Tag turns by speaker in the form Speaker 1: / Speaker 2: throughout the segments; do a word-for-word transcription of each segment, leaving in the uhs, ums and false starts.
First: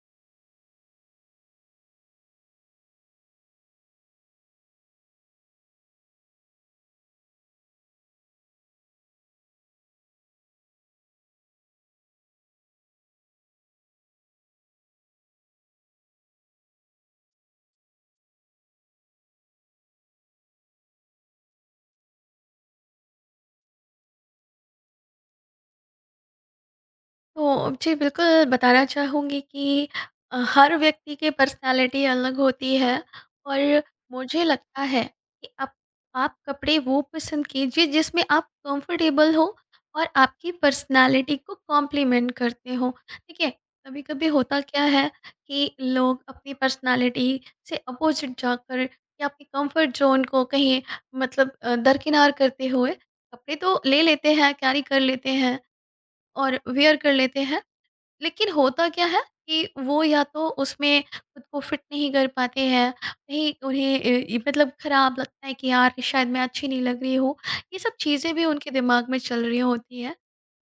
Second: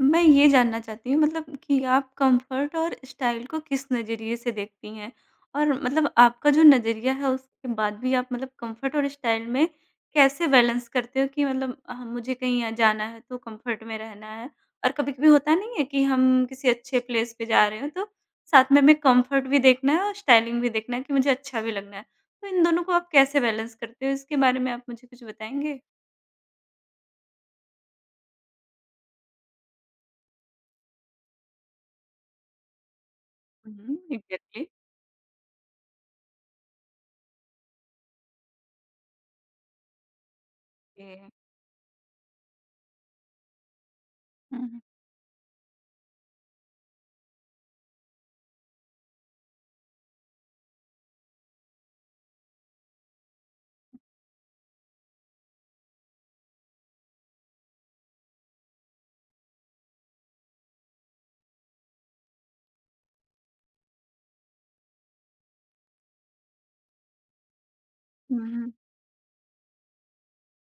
Speaker 1: मैं ये जानना चाहती हूँ मतलब कि आप कंफर्ट और स्टाइल को किस नज़रिए से देखती हैं? और मतलब आपका जो नज़रिया है उसके बाद भी आप मतलब कंफर्ट और स्टाइल में कैसे बैलेंस करते हो कि मतलब अ, मुझे कहीं अ, जाना है तो कंफर्ट में रहना है और कभी-कभी होता नहीं है कि हम किसी अच्छे प्लेस पे जा रहे हो तो साथ में हमें कंफर्ट भी देखना है और स्टाइलिंग भी देखना है कि मुझे अच्छा भी लगना है। तो इन दोनों को आप कैसे बैलेंस करते हो? इसके बारे में आप मुझे कुछ बताएँगे?
Speaker 2: तो जी बिल्कुल बताना चाहूँगी कि अ, हर व्यक्ति की पर्सनालिटी अलग होती है
Speaker 1: हुँ,
Speaker 2: और
Speaker 1: हुँ,
Speaker 2: मुझे
Speaker 1: एग्ज़ैक्टली।
Speaker 2: लगता है कि आप आप कपड़े वो पसंद कीजिए जिसमें आप कंफर्टेबल हो और आपकी
Speaker 1: ये।
Speaker 2: पर्सनालिटी को कॉम्प्लीमेंट करते हो, ठीक है। कभी कभी होता
Speaker 1: हुँ,
Speaker 2: क्या है कि लोग अपनी पर्सनालिटी से अपोजिट जाकर या अपनी कंफर्ट जोन को कहीं मतलब अ, दरकिनार करते हुए कपड़े तो ले लेते हैं, कैरी कर लेते हैं और वेयर कर लेते हैं, लेकिन होता क्या है कि वो या तो उसमें खुद को फिट नहीं कर पाते हैं, कहीं उन्हें अ, ये मतलब खराब लगता है कि यार शायद मैं अच्छी नहीं लग रही हूँ। ये सब चीज़ें भी उनके
Speaker 1: हुँ।
Speaker 2: दिमाग में चल रही होती हैं।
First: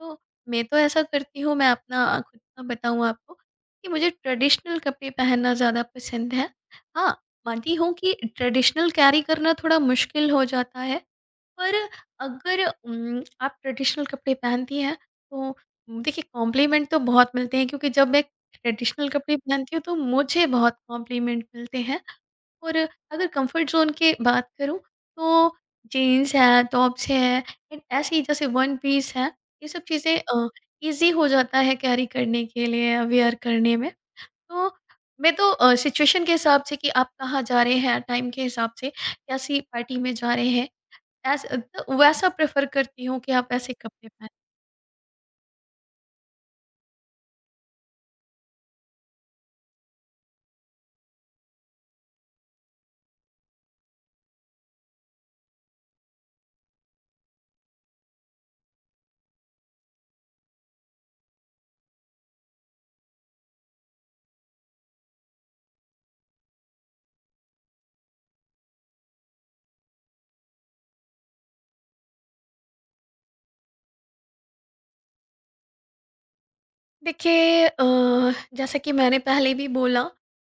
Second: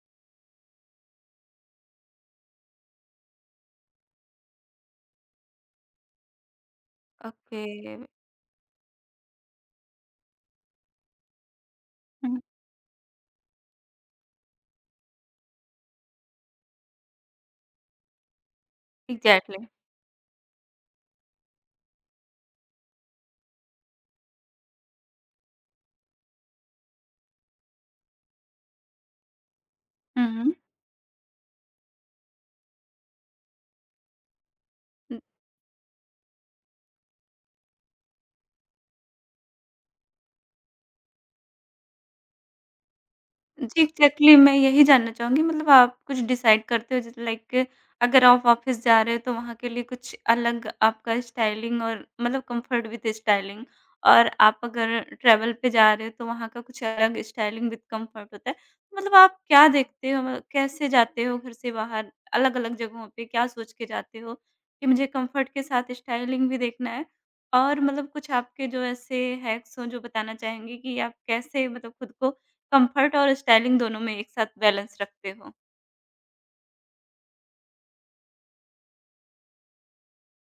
Speaker 2: तो मैं तो ऐसा करती हूँ, मैं अपना खुद का बताऊँ आपको कि मुझे ट्रेडिशनल कपड़े पहनना ज़्यादा पसंद है। हाँ,
Speaker 1: ओके।
Speaker 2: मानती हूँ कि ट्रेडिशनल कैरी करना थोड़ा मुश्किल हो जाता है, पर
Speaker 1: हुँ।
Speaker 2: अगर उम, आप ट्रेडिशनल कपड़े पहनती हैं तो उम, देखिए कॉम्प्लीमेंट तो बहुत मिलते हैं क्योंकि जब मैं ट्रेडिशनल कपड़े
Speaker 1: एग्ज़ैक्टली।
Speaker 2: पहनती हूँ तो मुझे बहुत कॉम्प्लीमेंट मिलते हैं। और अगर कंफर्ट ज़ोन की बात करूँ तो जीन्स है, टॉप्स है, एंड ऐसे ही जैसे वन पीस है, ये सब चीज़ें अ,
Speaker 1: हुँ।
Speaker 2: ईज़ी हो जाता है कैरी करने के लिए, वेयर करने में। तो मैं तो अ, सिचुएशन के हिसाब से कि आप कहाँ जा रहे हैं, टाइम के हिसाब से, कैसी पार्टी में जा रहे हैं, ऐसा तो वैसा प्रेफ़र करती हूँ कि आप ऐसे
Speaker 1: जी,
Speaker 2: कपड़े पहनें।
Speaker 1: एग्ज़ैक्टली। मैं यही जानना चाहूँगी मतलब आप कुछ डिसाइड करते हो जैसे लाइक, अगर आप ऑफ़िस जा रहे हो तो वहाँ के लिए कुछ अलग आपका स्टाइलिंग और मतलब कम्फ़र्ट विद स्टाइलिंग, और आप अगर ट्रैवल पे जा रहे हो तो वहाँ का कुछ अलग स्टाइलिंग विद कम्फ़र्ट होता है। तो मतलब आप क्या देखते हो, मतलब कैसे जाते हो घर से बाहर अलग-अलग जगहों पे, क्या सोच के जाते हो कि मुझे कम्फ़र्ट के साथ स्टाइलिंग भी देखना है? और मतलब कुछ आपके जो ऐसे हैक्स हों जो बताना चाहेंगे कि आप कैसे मतलब खुद को कम्फर्ट और स्टाइलिंग दोनों में एक साथ बैलेंस रखते हो।
Speaker 2: देखिए अ, जैसा कि मैंने पहले भी बोला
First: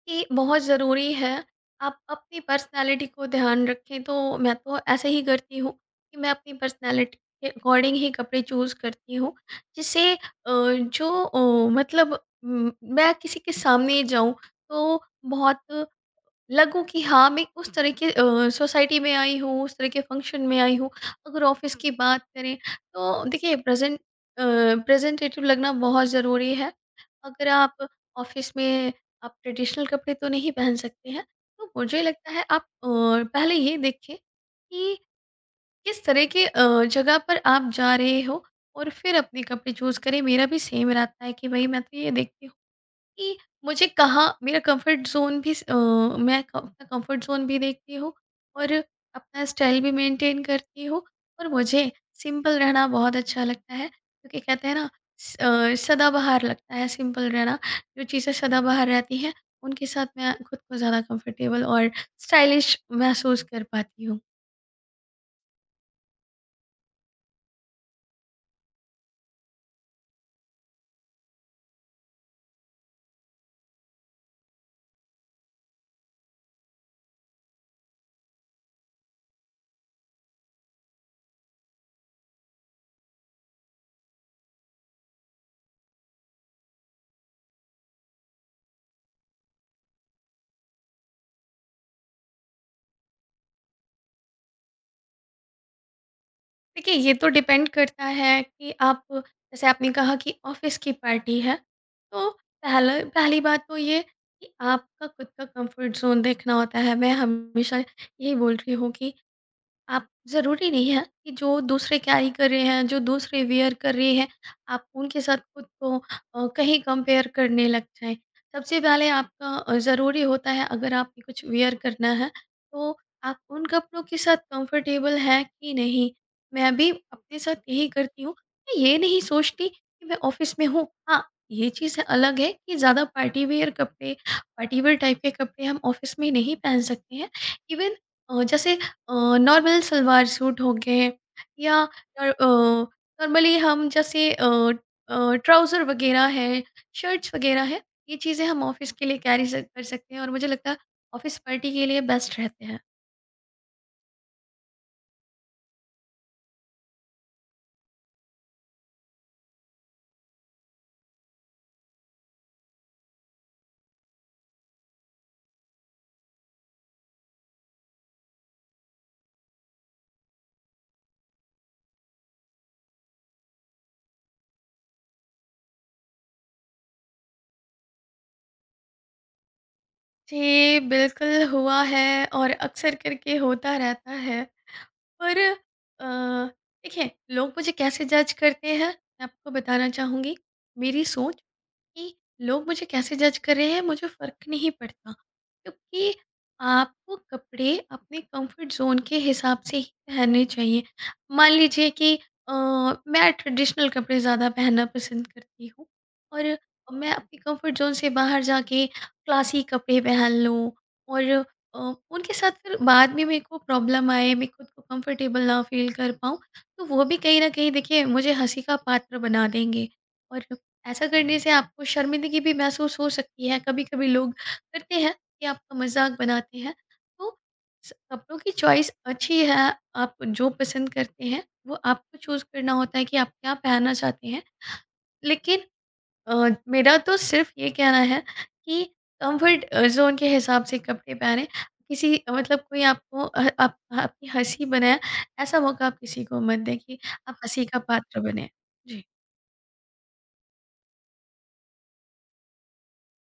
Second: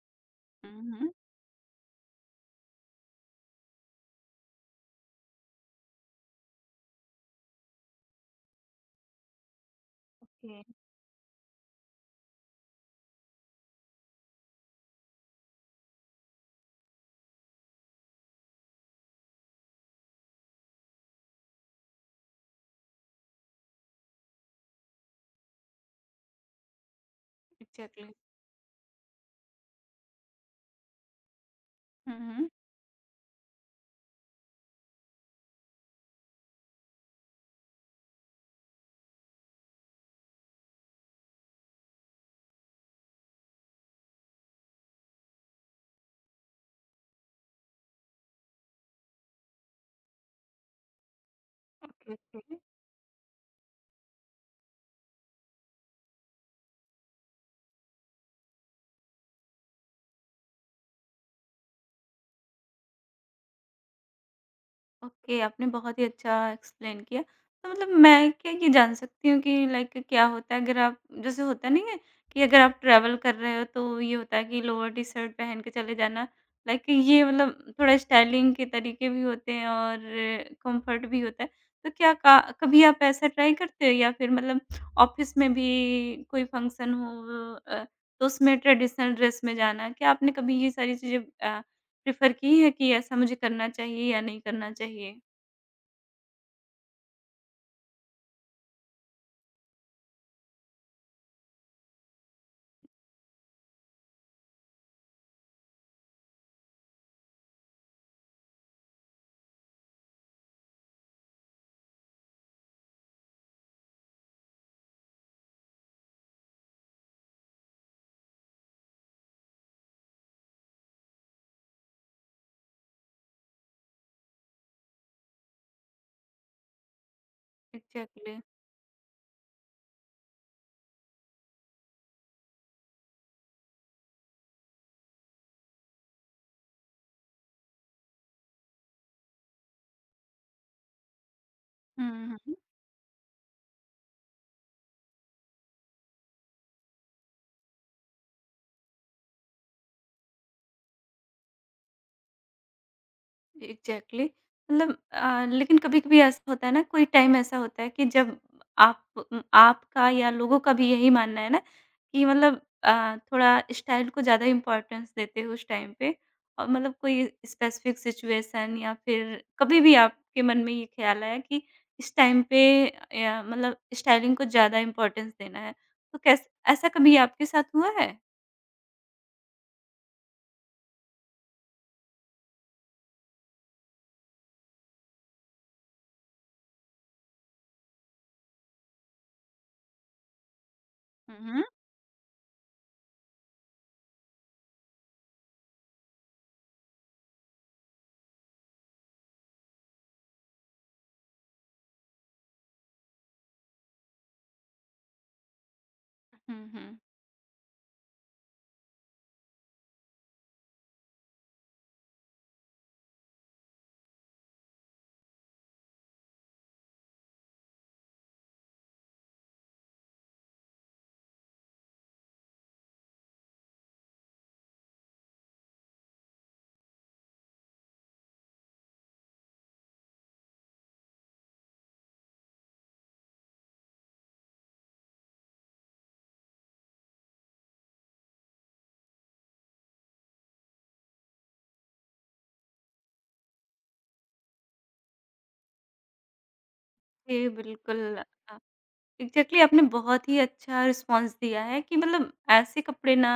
Speaker 2: कि बहुत
Speaker 1: हुँ,
Speaker 2: ज़रूरी
Speaker 1: हुँ।
Speaker 2: है आप अपनी पर्सनैलिटी को ध्यान रखें, तो मैं तो ऐसे ही करती हूँ कि मैं अपनी पर्सनैलिटी के अकॉर्डिंग ही कपड़े चूज़ करती हूँ। जिससे अ,
Speaker 1: ओके।
Speaker 2: जो अ, मतलब उम, मैं किसी के सामने जाऊँ तो बहुत लगूँ कि हाँ, मैं उस तरह के अ, सोसाइटी में आई हूँ, उस तरह के फंक्शन में आई हूँ। अगर ऑफ़िस की बात करें तो देखिए प्रेज़ेंट अ, प्रेज़ेंटेटिव लगना बहुत ज़रूरी है। अगर आप
Speaker 1: एग्ज़ैक्टली।
Speaker 2: ऑफ़िस में आप ट्रेडिशनल कपड़े तो नहीं पहन सकते हैं, तो मुझे
Speaker 1: हुँ,
Speaker 2: लगता है
Speaker 1: हुँ।
Speaker 2: आप अ, पहले ये देखें कि किस तरह के अ, जगह पर आप जा रहे हो और फिर अपने कपड़े चूज़ करें। मेरा भी सेम रहता है कि भई मैं तो ये देखती हूँ कि मुझे कहाँ मेरा कंफर्ट ज़ोन भी स- अ, मैं क- अपना कंफर्ट ज़ोन भी देखती हूँ और अपना स्टाइल भी मेंटेन करती हूँ और मुझे
Speaker 1: ओके, ओके।
Speaker 2: सिंपल रहना बहुत अच्छा लगता है क्योंकि कहते हैं ना, स- अ, सदाबहार लगता है सिंपल रहना। जो चीज़ें सदाबहार रहती हैं उनके साथ मैं खुद को ज़्यादा कंफर्टेबल और स्टाइलिश महसूस कर पाती हूँ।
Speaker 1: ओके, आपने बहुत ही अच्छा एक्सप्लेन किया। तो मतलब मैं क्या ये जान सकती हूँ कि लाइक क्या होता है अगर आप, जैसे होता नहीं है कि अगर आप ट्रैवल कर रहे हो तो ये होता है कि लोअर टी-शर्ट पहन के चले जाना। लाइक ये मतलब थोड़ा स्टाइलिंग के तरीके भी होते हैं और कंफर्ट भी होता है। तो क्या का कभी आप ऐसा ट्राई करते हो या फिर मतलब ऑफ़िस में भी कोई फंक्शन हो, अ, तो उसमें ट्रेडिशनल ड्रेस में जाना, क्या आपने कभी ये सारी चीज़ें अ प्रेफ़र की है कि ऐसा मुझे करना चाहिए या नहीं करना चाहिए।
Speaker 2: देखिए ये तो डिपेंड करता है कि आप, जैसे आपने कहा कि ऑफिस की पार्टी है, तो पहला पहली बात तो ये कि आपका खुद का कंफर्ट जोन देखना होता है। मैं हमेशा यही बोल रही हूँ कि आप ज़रूरी नहीं है कि जो दूसरे कैरी कर रहे हैं, जो दूसरे वियर कर रहे हैं, आप उनके साथ खुद को अ, कहीं कंपेयर करने लग जाएँ। सबसे पहले आपका अ, ज़रूरी होता है अगर आपने कुछ वियर करना है, तो आप उन कपड़ों के साथ कंफर्टेबल हैं कि नहीं। मैं भी अपने साथ यही करती हूँ,
Speaker 1: एग्ज़ैक्टली।
Speaker 2: मैं ये नहीं सोचती कि मैं ऑफ़िस में हूँ। हाँ, ये चीज़ अलग है कि ज़्यादा पार्टी वियर कपड़े, पार्टी वियर टाइप के कपड़े हम ऑफ़िस में नहीं पहन सकते हैं। इवन अ, जैसे नॉर्मल सलवार सूट हो गए, या
Speaker 1: हुँ, हुँ।
Speaker 2: नॉर्मली हम जैसे ट्राउज़र वगैरह है, शर्ट्स वगैरह है, ये चीज़ें हम ऑफिस के लिए कैरी कर सकते हैं और मुझे लगता है ऑफिस पार्टी के लिए बेस्ट रहते हैं।
Speaker 1: एग्ज़ैक्टली। मतलब अ, लेकिन कभी-कभी ऐसा होता है ना, कोई टाइम ऐसा होता है कि जब आप उम, आपका या लोगों का भी यही मानना है ना कि मतलब अ, थोड़ा स्टाइल को ज़्यादा इम्पोर्टेंस देते हो उस टाइम पे, और मतलब कोई स्पेसिफ़िक सिचुएशन या फिर कभी भी आपके मन में ये ख़्याल आया कि इस टाइम पे या मतलब स्टाइलिंग को ज़्यादा इम्पोर्टेंस देना है। तो कैस ऐसा कभी आपके साथ हुआ है?
Speaker 2: जी बिल्कुल हुआ है और अक्सर करके होता रहता है, पर अ, देखिए लोग मुझे कैसे जज करते हैं मैं आपको बताना चाहूँगी मेरी
Speaker 1: हुँ,
Speaker 2: सोच,
Speaker 1: हुँ।
Speaker 2: कि लोग मुझे कैसे जज कर रहे हैं मुझे फ़र्क नहीं पड़ता क्योंकि आपको कपड़े अपने कंफर्ट जोन के हिसाब से ही पहनने चाहिए। मान लीजिए कि अ, मैं ट्रेडिशनल कपड़े ज़्यादा पहनना पसंद करती हूँ और
Speaker 1: हुँ, हुँ।
Speaker 2: मैं अपने कंफर्ट जोन से बाहर जाके क्लासी कपड़े पहन लूँ और अ, उनके साथ फिर बाद में मेरे को प्रॉब्लम आए, मैं खुद को कंफर्टेबल ना फील कर पाऊँ, तो वो भी कहीं ना कहीं देखिए मुझे हंसी का पात्र बना देंगे और ऐसा करने से आपको शर्मिंदगी भी महसूस हो सकती है। कभी-कभी लोग करते हैं कि आपका मज़ाक बनाते हैं। तो स कपड़ों की चॉइस अच्छी है, आप जो पसंद करते हैं, वो आपको चूज़ करना होता है कि आप क्या पहनना चाहते हैं। लेकिन अ, मेरा तो सिर्फ़ ये कहना है कि कम्फ़र्ट अ, ज़ोन के हिसाब से कपड़े पहनें। किसी मतलब कोई आपको अह आप आपकी हँसी बनाए, ऐसा मौका आप किसी को मत दें कि आप
Speaker 1: जी,
Speaker 2: हँसी का
Speaker 1: बिल्कुल।
Speaker 2: पात्र बनें।
Speaker 1: अ, एग्ज़ैक्टली, आपने बहुत ही अच्छा रिस्पॉन्स दिया है कि मतलब ऐसे कपड़े ना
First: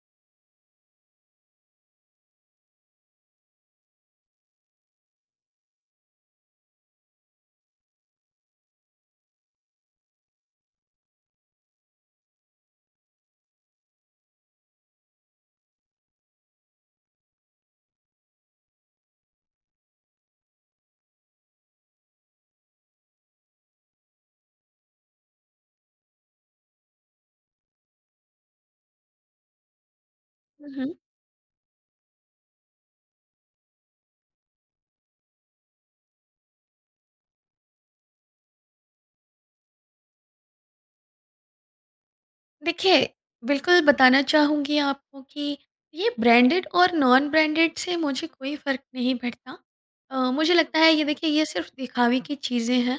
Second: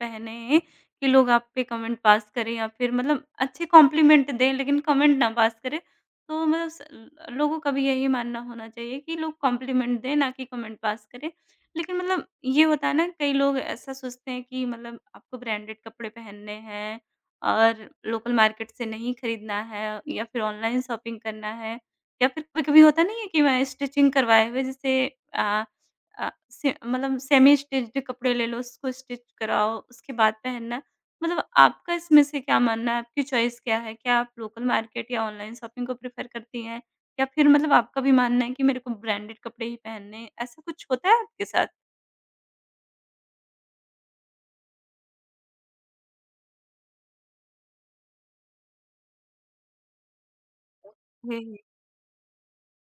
Speaker 1: पहने कि लोग आप पे कमेंट पास करें या फिर मतलब अच्छे कॉम्प्लीमेंट दें लेकिन कमेंट ना पास करें। तो मतलब स ल लोगों का भी यही मानना होना चाहिए कि लोग कॉम्प्लीमेंट दें ना कि कमेंट पास करें। लेकिन मतलब ये होता है ना, कई लोग ऐसा सोचते हैं कि मतलब आपको ब्रांडेड कपड़े पहनने हैं और लोकल मार्केट से नहीं खरीदना है या फिर ऑनलाइन शॉपिंग करना है, या फिर कभी-कभी होता नहीं है कि मैं स्टिचिंग करवाए हुए जैसे अ अ, से मतलब सेमी स्टिच्ड कपड़े ले लो, उसको स्टिच कराओ, उसके बाद पहनना।
Speaker 2: जी।
Speaker 1: मतलब आपका इसमें से क्या मानना है? आपकी चॉइस क्या है? क्या आप लोकल मार्केट या ऑनलाइन शॉपिंग को प्रेफ़र करती हैं? या फिर मतलब आपका भी मानना है कि मेरे को ब्रांडेड कपड़े ही पहनने हैं? ऐसा कुछ होता है आपके साथ?
Speaker 2: देखिए, बिल्कुल बताना चाहूँगी आपको कि ये ब्रांडेड और नॉन ब्रांडेड से मुझे कोई फ़र्क नहीं पड़ता। अ, मुझे लगता है ये देखिए
Speaker 1: हुँ,
Speaker 2: ये
Speaker 1: हुँ।
Speaker 2: सिर्फ़ दिखावे की चीज़ें हैं।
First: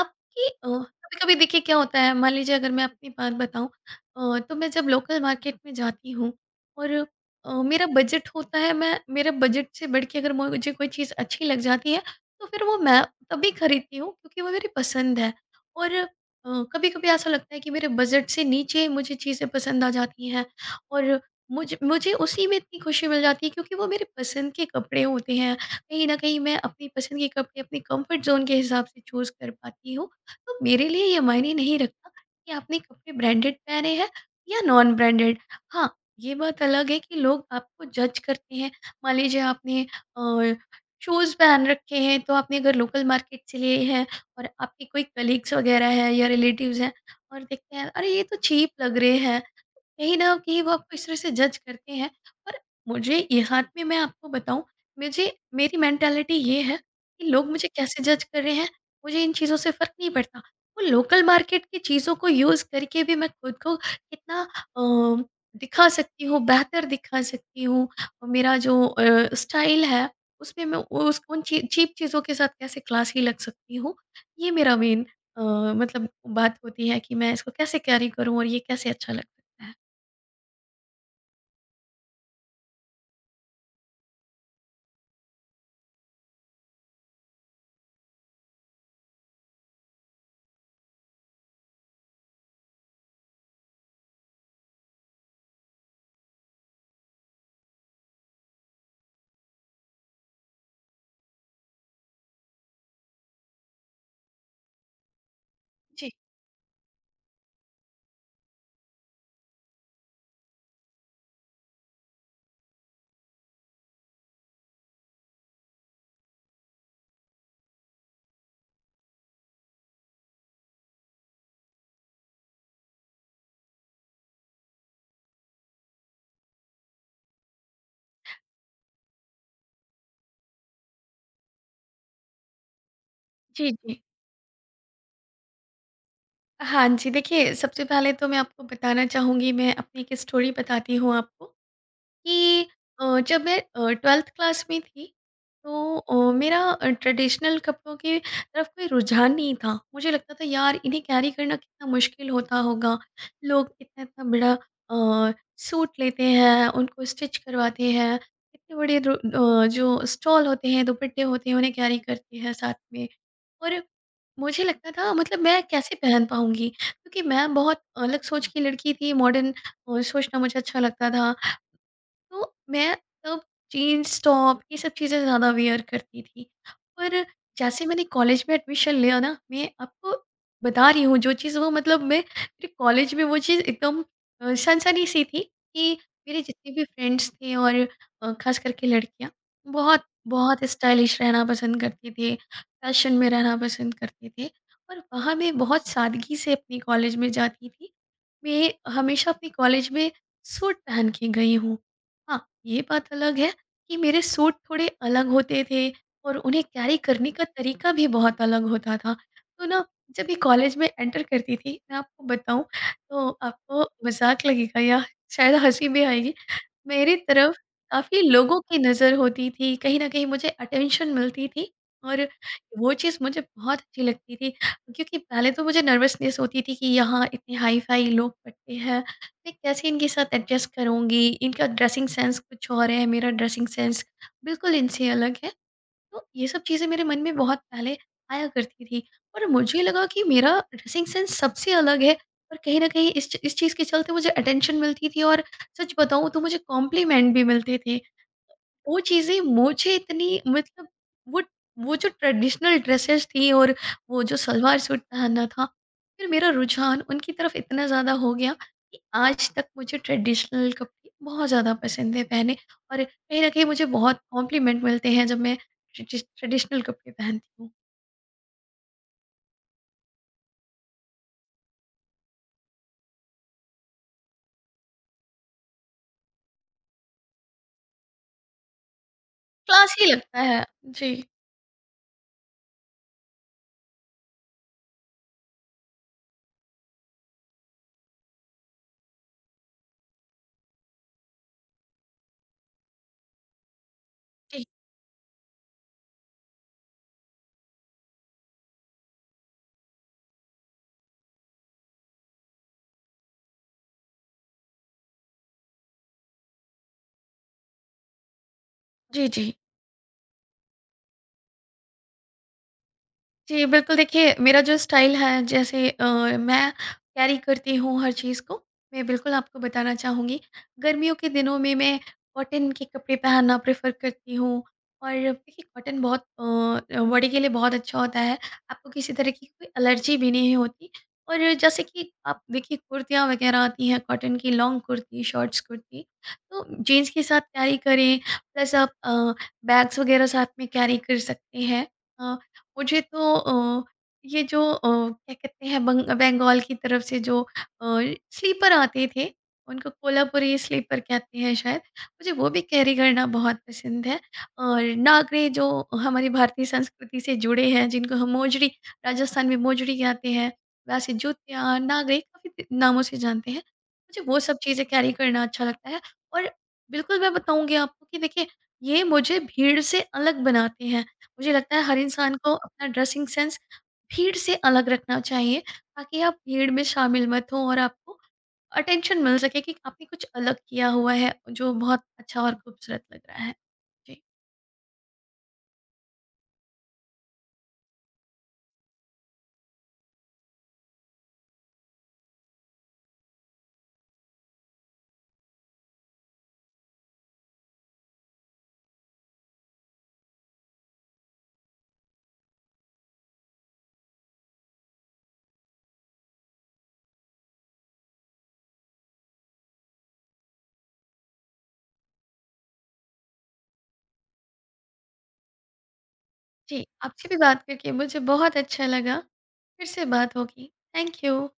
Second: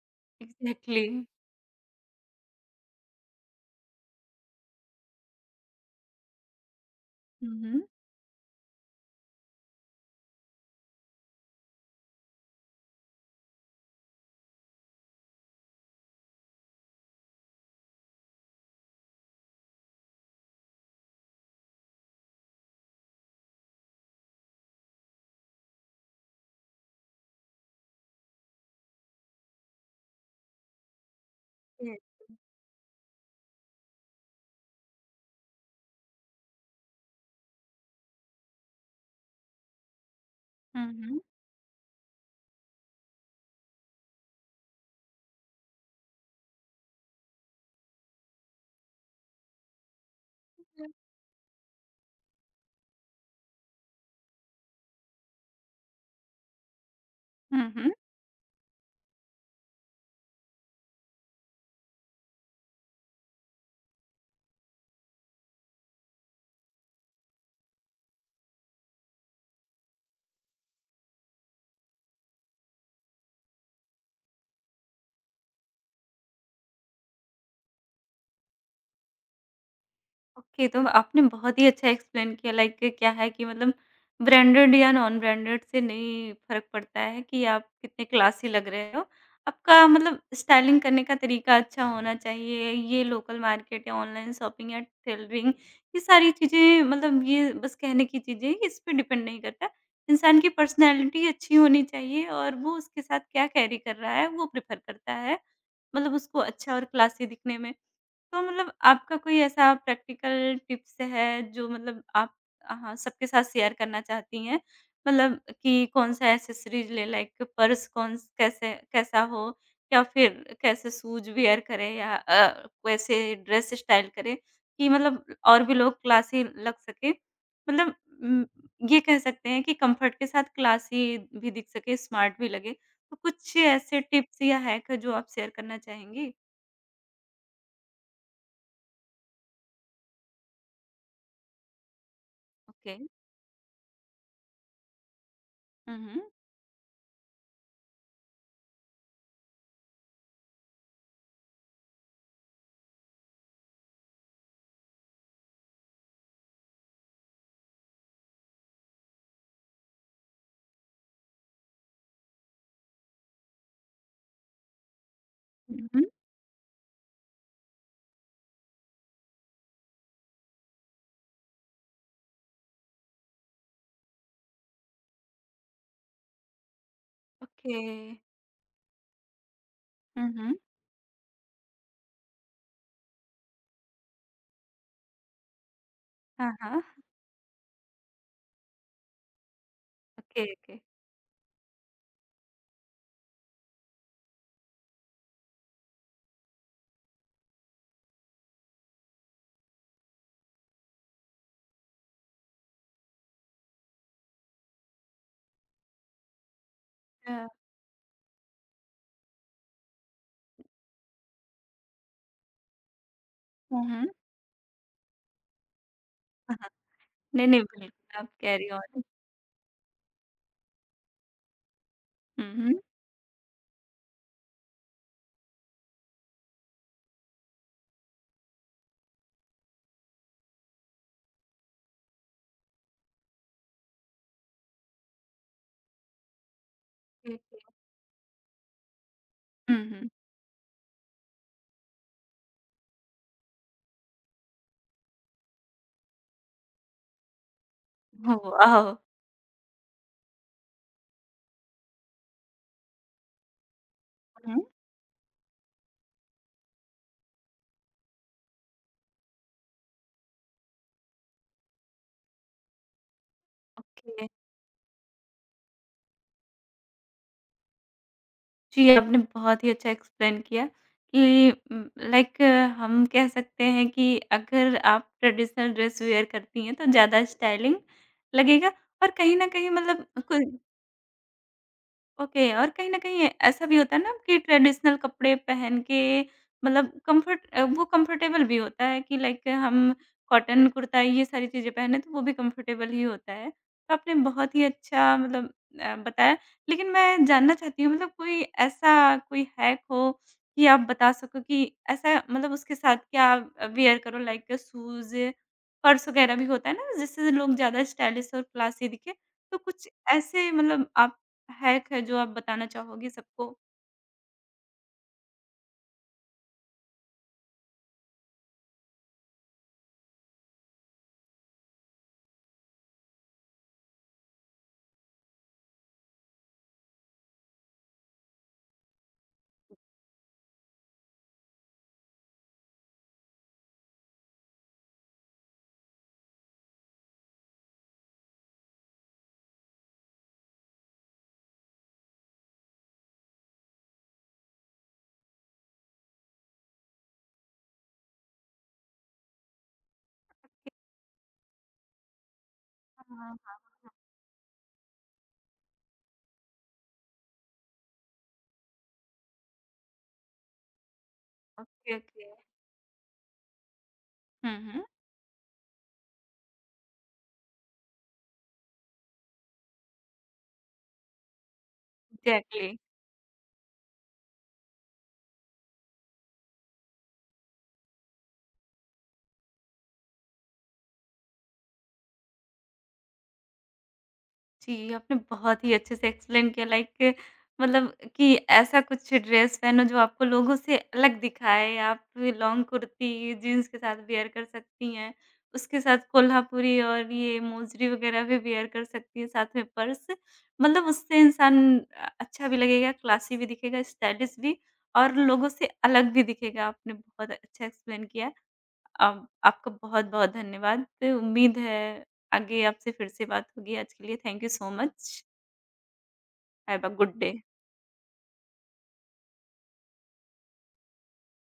Speaker 2: आपकी अ,
Speaker 1: एग्ज़ैक्टली।
Speaker 2: कभी-कभी देखिए क्या होता है, मान लीजिए अगर मैं अपनी बात बताऊँ, अ, तो मैं जब लोकल मार्केट में जाती हूँ और
Speaker 1: हुँ,
Speaker 2: अ, मेरा
Speaker 1: हुँ।
Speaker 2: बजट होता है, मैं मेरा बजट से बढ़ के अगर मुझे कोई चीज़ अच्छी लग जाती है तो फिर वो मैं तभी खरीदती हूँ क्योंकि वो मेरी पसंद है और अ, कभी-कभी ऐसा लगता है कि मेरे बजट से नीचे मुझे चीज़ें पसंद आ जाती हैं और मुझे मुझे उसी में इतनी खुशी मिल जाती है क्योंकि वो मेरे पसंद के कपड़े होते हैं, कहीं न कहीं मैं अपनी पसंद के कपड़े अपने कंफर्ट ज़ोन के हिसाब से चूज़ कर पाती हूँ। तो मेरे लिए ये मायने नहीं
Speaker 1: हुँ।
Speaker 2: रखता कि आपने कपड़े ब्रांडेड पहने हैं या नॉन ब्रांडेड। हाँ, ये बात अलग है कि लोग आपको जज करते हैं। मान लीजिए आपने अ,
Speaker 1: हुँ, हुँ।
Speaker 2: शूज़ पहन रखे हैं, तो आपने अगर लोकल मार्केट से लिए हैं और आपके कोई कलीग्स वगैरह हैं या रिलेटिव्स हैं और देखते हैं, "अरे! ये तो चीप लग रहे हैं।" कहीं न कहीं वो आपको इस तरह से जज करते हैं। पर मुझे यहाँ पे मैं आपको बताऊँ, मुझे मेरी मेंटालिटी ये है कि लोग मुझे
Speaker 1: हुँ, हुँ।
Speaker 2: कैसे जज कर रहे हैं, मुझे इन चीज़ों से फ़र्क नहीं पड़ता। वो लोकल मार्केट की चीज़ों को यूज़ करके भी मैं खुद को कितना अ, दिखा सकती हूँ, बेहतर दिखा सकती हूँ और मेरा जो अ, स्टाइल है, उसमें मैं उस उन ची चीप चीज़ों के साथ कैसे क्लासी लग सकती हूँ। ये मेरा मेन अ, मतलब बात होती है कि मैं इसको कैसे कैरी करूँ और ये कैसे अच्छा लग सकता है।
Speaker 1: ओके, तो आपने बहुत ही अच्छा एक्सप्लेन किया। लाइक क्या है कि मतलब ब्रांडेड या नॉन ब्रांडेड से नहीं फ़र्क पड़ता है कि आप कितने क्लासी लग रहे हो। आपका मतलब स्टाइलिंग करने का तरीका अच्छा होना चाहिए। ये लोकल मार्केट या ऑनलाइन शॉपिंग या टेलरिंग, ये सारी चीज़ें मतलब ये बस कहने की चीज़ें हैं, इस पे डिपेंड नहीं करता। इंसान की पर्सनैलिटी अच्छी होनी चाहिए और वो उसके साथ क्या कैरी कर रहा है, वो प्रेफ़र करता है।
Speaker 2: जी,
Speaker 1: मतलब उसको अच्छा और क्लासी दिखने में। तो मतलब आपका कोई ऐसा प्रैक्टिकल टिप्स है जो मतलब आप, हाँ, सबके साथ शेयर करना चाहती हैं? मतलब कि कौन-सा एक्सेसरीज़ ले, लाइक पर्स कौन स कैसे कैसा हो, या फिर कैसे शूज़ वियर करें या अ, वैसे ड्रेस स्टाइल करें कि मतलब और भी लोग क्लासी लग सके? मतलब उम, ये कह सकते हैं कि कम्फर्ट के साथ क्लासी भी दिख सके, स्मार्ट भी लगे। तो कुछ
Speaker 2: जी,
Speaker 1: ऐसे
Speaker 2: जी।
Speaker 1: टिप्स या हैक जो आप शेयर करना चाहेंगी?
Speaker 2: हाँ जी, देखिए सबसे पहले तो मैं आपको बताना चाहूँगी, मैं अपनी एक स्टोरी बताती हूँ आपको कि
Speaker 1: ओके।
Speaker 2: अ, जब मैं ट्वेल्थ क्लास में थी, तो
Speaker 1: हुँ,
Speaker 2: अ, मेरा ट्रेडिशनल कपड़ों की तरफ कोई रुझान नहीं था, मुझे लगता था यार इन्हें कैरी करना कितना मुश्किल होता होगा। लोग इतना इतना बड़ा अ, सूट लेते हैं, उनको स्टिच करवाते हैं, इतने बड़े रु- अ, जो स्टॉल होते हैं, दुपट्टे होते हैं, उन्हें कैरी करते हैं साथ में और मुझे लगता था मतलब मैं कैसे
Speaker 1: हुँ।
Speaker 2: पहन पाऊंगी क्योंकि मैं बहुत अलग सोच की लड़की थी, मॉडर्न सोचना मुझे अच्छा लगता था। तो मैं तब जीन्स टॉप ये सब चीज़ें ज़्यादा वेयर करती थी। पर
Speaker 1: ओके।
Speaker 2: जैसे मैंने कॉलेज में एडमिशन लिया ना, मैं आपको
Speaker 1: हुँ, हुँ।
Speaker 2: बता रही हूँ, जो चीज़ वो मतलब मैं, मेरे कॉलेज में वो चीज़ एकदम अ, सनसनी सी थी कि मेरे
Speaker 1: हाँ,
Speaker 2: जितने
Speaker 1: हाँ।
Speaker 2: भी फ्रेंड्स थे और अ, ख़ास करके लड़कियाँ, बहुत,
Speaker 1: ओके,
Speaker 2: बहुत
Speaker 1: ओके।
Speaker 2: स्टाइलिश रहना पसंद करती थी, फ़ैशन में रहना पसंद करती थी। और वहाँ मैं बहुत सादगी से अपने कॉलेज में जाती थी, मैं हमेशा अपने कॉलेज में सूट पहन के गई हूँ। हाँ, ये बात अलग है कि मेरे सूट थोड़े अलग होते थे और उन्हें कैरी करने का
Speaker 1: अ,
Speaker 2: तरीका भी बहुत अलग होता था। तो ना, जब मैं कॉलेज में एंटर करती थी, मैं आपको बताऊँ तो
Speaker 1: हुँ,
Speaker 2: आपको
Speaker 1: हुँ। हाँ,
Speaker 2: मज़ाक लगेगा या शायद हँसी भी आएगी,
Speaker 1: हम्म हाँ।
Speaker 2: मेरी तरफ
Speaker 1: नहीं-नहीं, बिल्कुल
Speaker 2: काफ़ी
Speaker 1: आप
Speaker 2: लोगों
Speaker 1: कैरी
Speaker 2: की
Speaker 1: ऑन।
Speaker 2: नज़र होती थी, कहीं न कहीं मुझे अटेंशन मिलती थी और
Speaker 1: हुँ, हुँ।
Speaker 2: वो चीज़ मुझे बहुत अच्छी लगती थी। क्योंकि पहले तो मुझे नर्वसनेस होती थी कि यहाँ इतने हाई-फ़ाई लोग पढ़ते हैं, मैं कैसे इनके साथ एडजस्ट करूँगी? इनका ड्रेसिंग सेंस कुछ और है, मेरा ड्रेसिंग सेंस बिल्कुल इनसे अलग है। तो ये सब चीज़ें मेरे मन में
Speaker 1: ओके,
Speaker 2: बहुत
Speaker 1: ओके।
Speaker 2: पहले आया करती थी और
Speaker 1: हुँ,
Speaker 2: मुझे लगा
Speaker 1: हुँ।
Speaker 2: कि मेरा ड्रेसिंग सेंस सबसे अलग है और कहीं न कहीं इस च इस चीज़ के चलते मुझे अटेंशन मिलती थी और सच बताऊँ तो मुझे कॉम्प्लीमेंट भी मिलते थे।
Speaker 1: Oh wow!
Speaker 2: वो चीज़ें मुझे इतनी मतलब वो वो जो ट्रेडिशनल ड्रेसेस थी और वो जो
Speaker 1: हुँ।
Speaker 2: सलवार सूट पहनना था, फिर मेरा रुझान उनकी तरफ इतना ज़्यादा हो गया कि आज तक मुझे ट्रेडिशनल कपड़े बहुत ज़्यादा पसंद है पहने और कहीं न कहीं मुझे बहुत
Speaker 1: ओके।
Speaker 2: कॉम्प्लीमेंट मिलते हैं जब मैं ट्रेडिश ट्रेडिशनल कपड़े पहनती हूँ।
Speaker 1: जी, आपने बहुत ही अच्छा एक्सप्लेन किया कि उम, लाइक, हम कह सकते हैं कि अगर आप ट्रेडिशनल ड्रेस वियर करती हैं तो ज़्यादा स्टाइलिंग लगेगा, और कहीं न कहीं
Speaker 2: क्लासी
Speaker 1: मतलब
Speaker 2: लगता
Speaker 1: कुछ
Speaker 2: है। जी,
Speaker 1: ओके, और कहीं न कहीं ऐसा भी होता है ना कि ट्रेडिशनल कपड़े पहन के मतलब कम्फर्ट अ, वो कम्फर्टेबल भी होता है कि लाइक हम कॉटन कुर्ता ये सारी चीज़ें पहने तो वो भी कम्फर्टेबल ही होता है। तो आपने बहुत
Speaker 2: जी।
Speaker 1: ही अच्छा मतलब अ, बताया। लेकिन मैं जानना चाहती हूँ मतलब कोई ऐसा कोई हैक हो कि आप बता सको कि ऐसा मतलब उसके साथ क्या वियर करो, लाइक शूज़, पर्स वगैरह भी होता है ना जिससे लोग ज़्यादा स्टाइलिश और क्लासी दिखें।
Speaker 2: जी, जी।
Speaker 1: तो कुछ ऐसे मतलब आप हैक है जो आप बताना चाहोगी सबको?
Speaker 2: जी, बिल्कुल देखिए मेरा जो स्टाइल है, जैसे अ, मैं कैरी करती हूँ हर चीज़ को, मैं बिल्कुल आपको बताना चाहूँगी। गर्मियों के दिनों में मैं कॉटन के कपड़े पहनना प्रेफ़र करती हूँ और देखिए कॉटन बहुत अ, बॉडी के लिए बहुत अच्छा होता है। आपको किसी तरह की कोई एलर्जी भी नहीं होती और जैसे कि आप देखिए कुर्तियाँ वग़ैरह आती हैं कॉटन की, लॉन्ग कुर्ती, शॉर्ट्स कुर्ती, तो जीन्स के साथ कैरी करें प्लस आप अ, बैग्स वग़ैरह साथ में कैरी कर सकते हैं। अ, मुझे तो अ, ये जो अ, क्या कहते हैं, बंग बंगाल की तरफ से जो अ, स्लीपर आते थे, उनको कोल्हापुरी स्लीपर कहते हैं शायद, मुझे वो भी कैरी
Speaker 1: हाँ,
Speaker 2: करना
Speaker 1: हाँ,
Speaker 2: बहुत
Speaker 1: हाँ।
Speaker 2: पसंद है और नागरे जो हमारी भारतीय संस्कृति से जुड़े हैं, जिनको हम मोजड़ी, राजस्थान में मोजड़ी कहते हैं, वैसे जूतिया
Speaker 1: ओके,
Speaker 2: नागरे
Speaker 1: ओके।
Speaker 2: काफ़ी नामों से जानते हैं, मुझे वो
Speaker 1: हुँ,
Speaker 2: सब चीज़ें
Speaker 1: हुँ।
Speaker 2: कैरी करना अच्छा लगता है और बिल्कुल मैं बताऊंगी आपको कि देखिए ये मुझे भीड़ से अलग बनाते हैं। मुझे लगता है हर इंसान को
Speaker 1: एग्ज़ैक्टली।
Speaker 2: अपना ड्रेसिंग सेंस भीड़ से अलग रखना चाहिए ताकि आप भीड़ में शामिल मत हो और आपको अटेंशन मिल सके कि आपने कुछ अलग किया हुआ है जो बहुत अच्छा और खूबसूरत लग रहा है। जी,
Speaker 1: जी, आपने बहुत ही अच्छे से एक्सप्लेन किया। लाइक मतलब कि ऐसा कुछ ड्रेस पहनो जो आपको लोगों से अलग दिखाए, आप लॉन्ग कुर्ती, जीन्स के साथ वियर कर सकती हैं, उसके साथ कोल्हापुरी और ये मोजरी वगैरह भी वियर कर सकती हैं, साथ में पर्स। मतलब उससे इंसान अ, अच्छा भी लगेगा, क्लासी भी दिखेगा, स्टाइलिश भी, और लोगों से अलग भी दिखेगा। आपने बहुत अच्छा एक्सप्लेन किया। अब आपका बहुत-बहुत धन्यवाद। उम्मीद है आगे आपसे फिर से बात होगी। आज के लिए thank you so much. Have
Speaker 2: जी,
Speaker 1: अ गुड
Speaker 2: आपसे
Speaker 1: डे।
Speaker 2: भी बात करके मुझे बहुत अच्छा लगा। फिर से बात होगी। Thank you.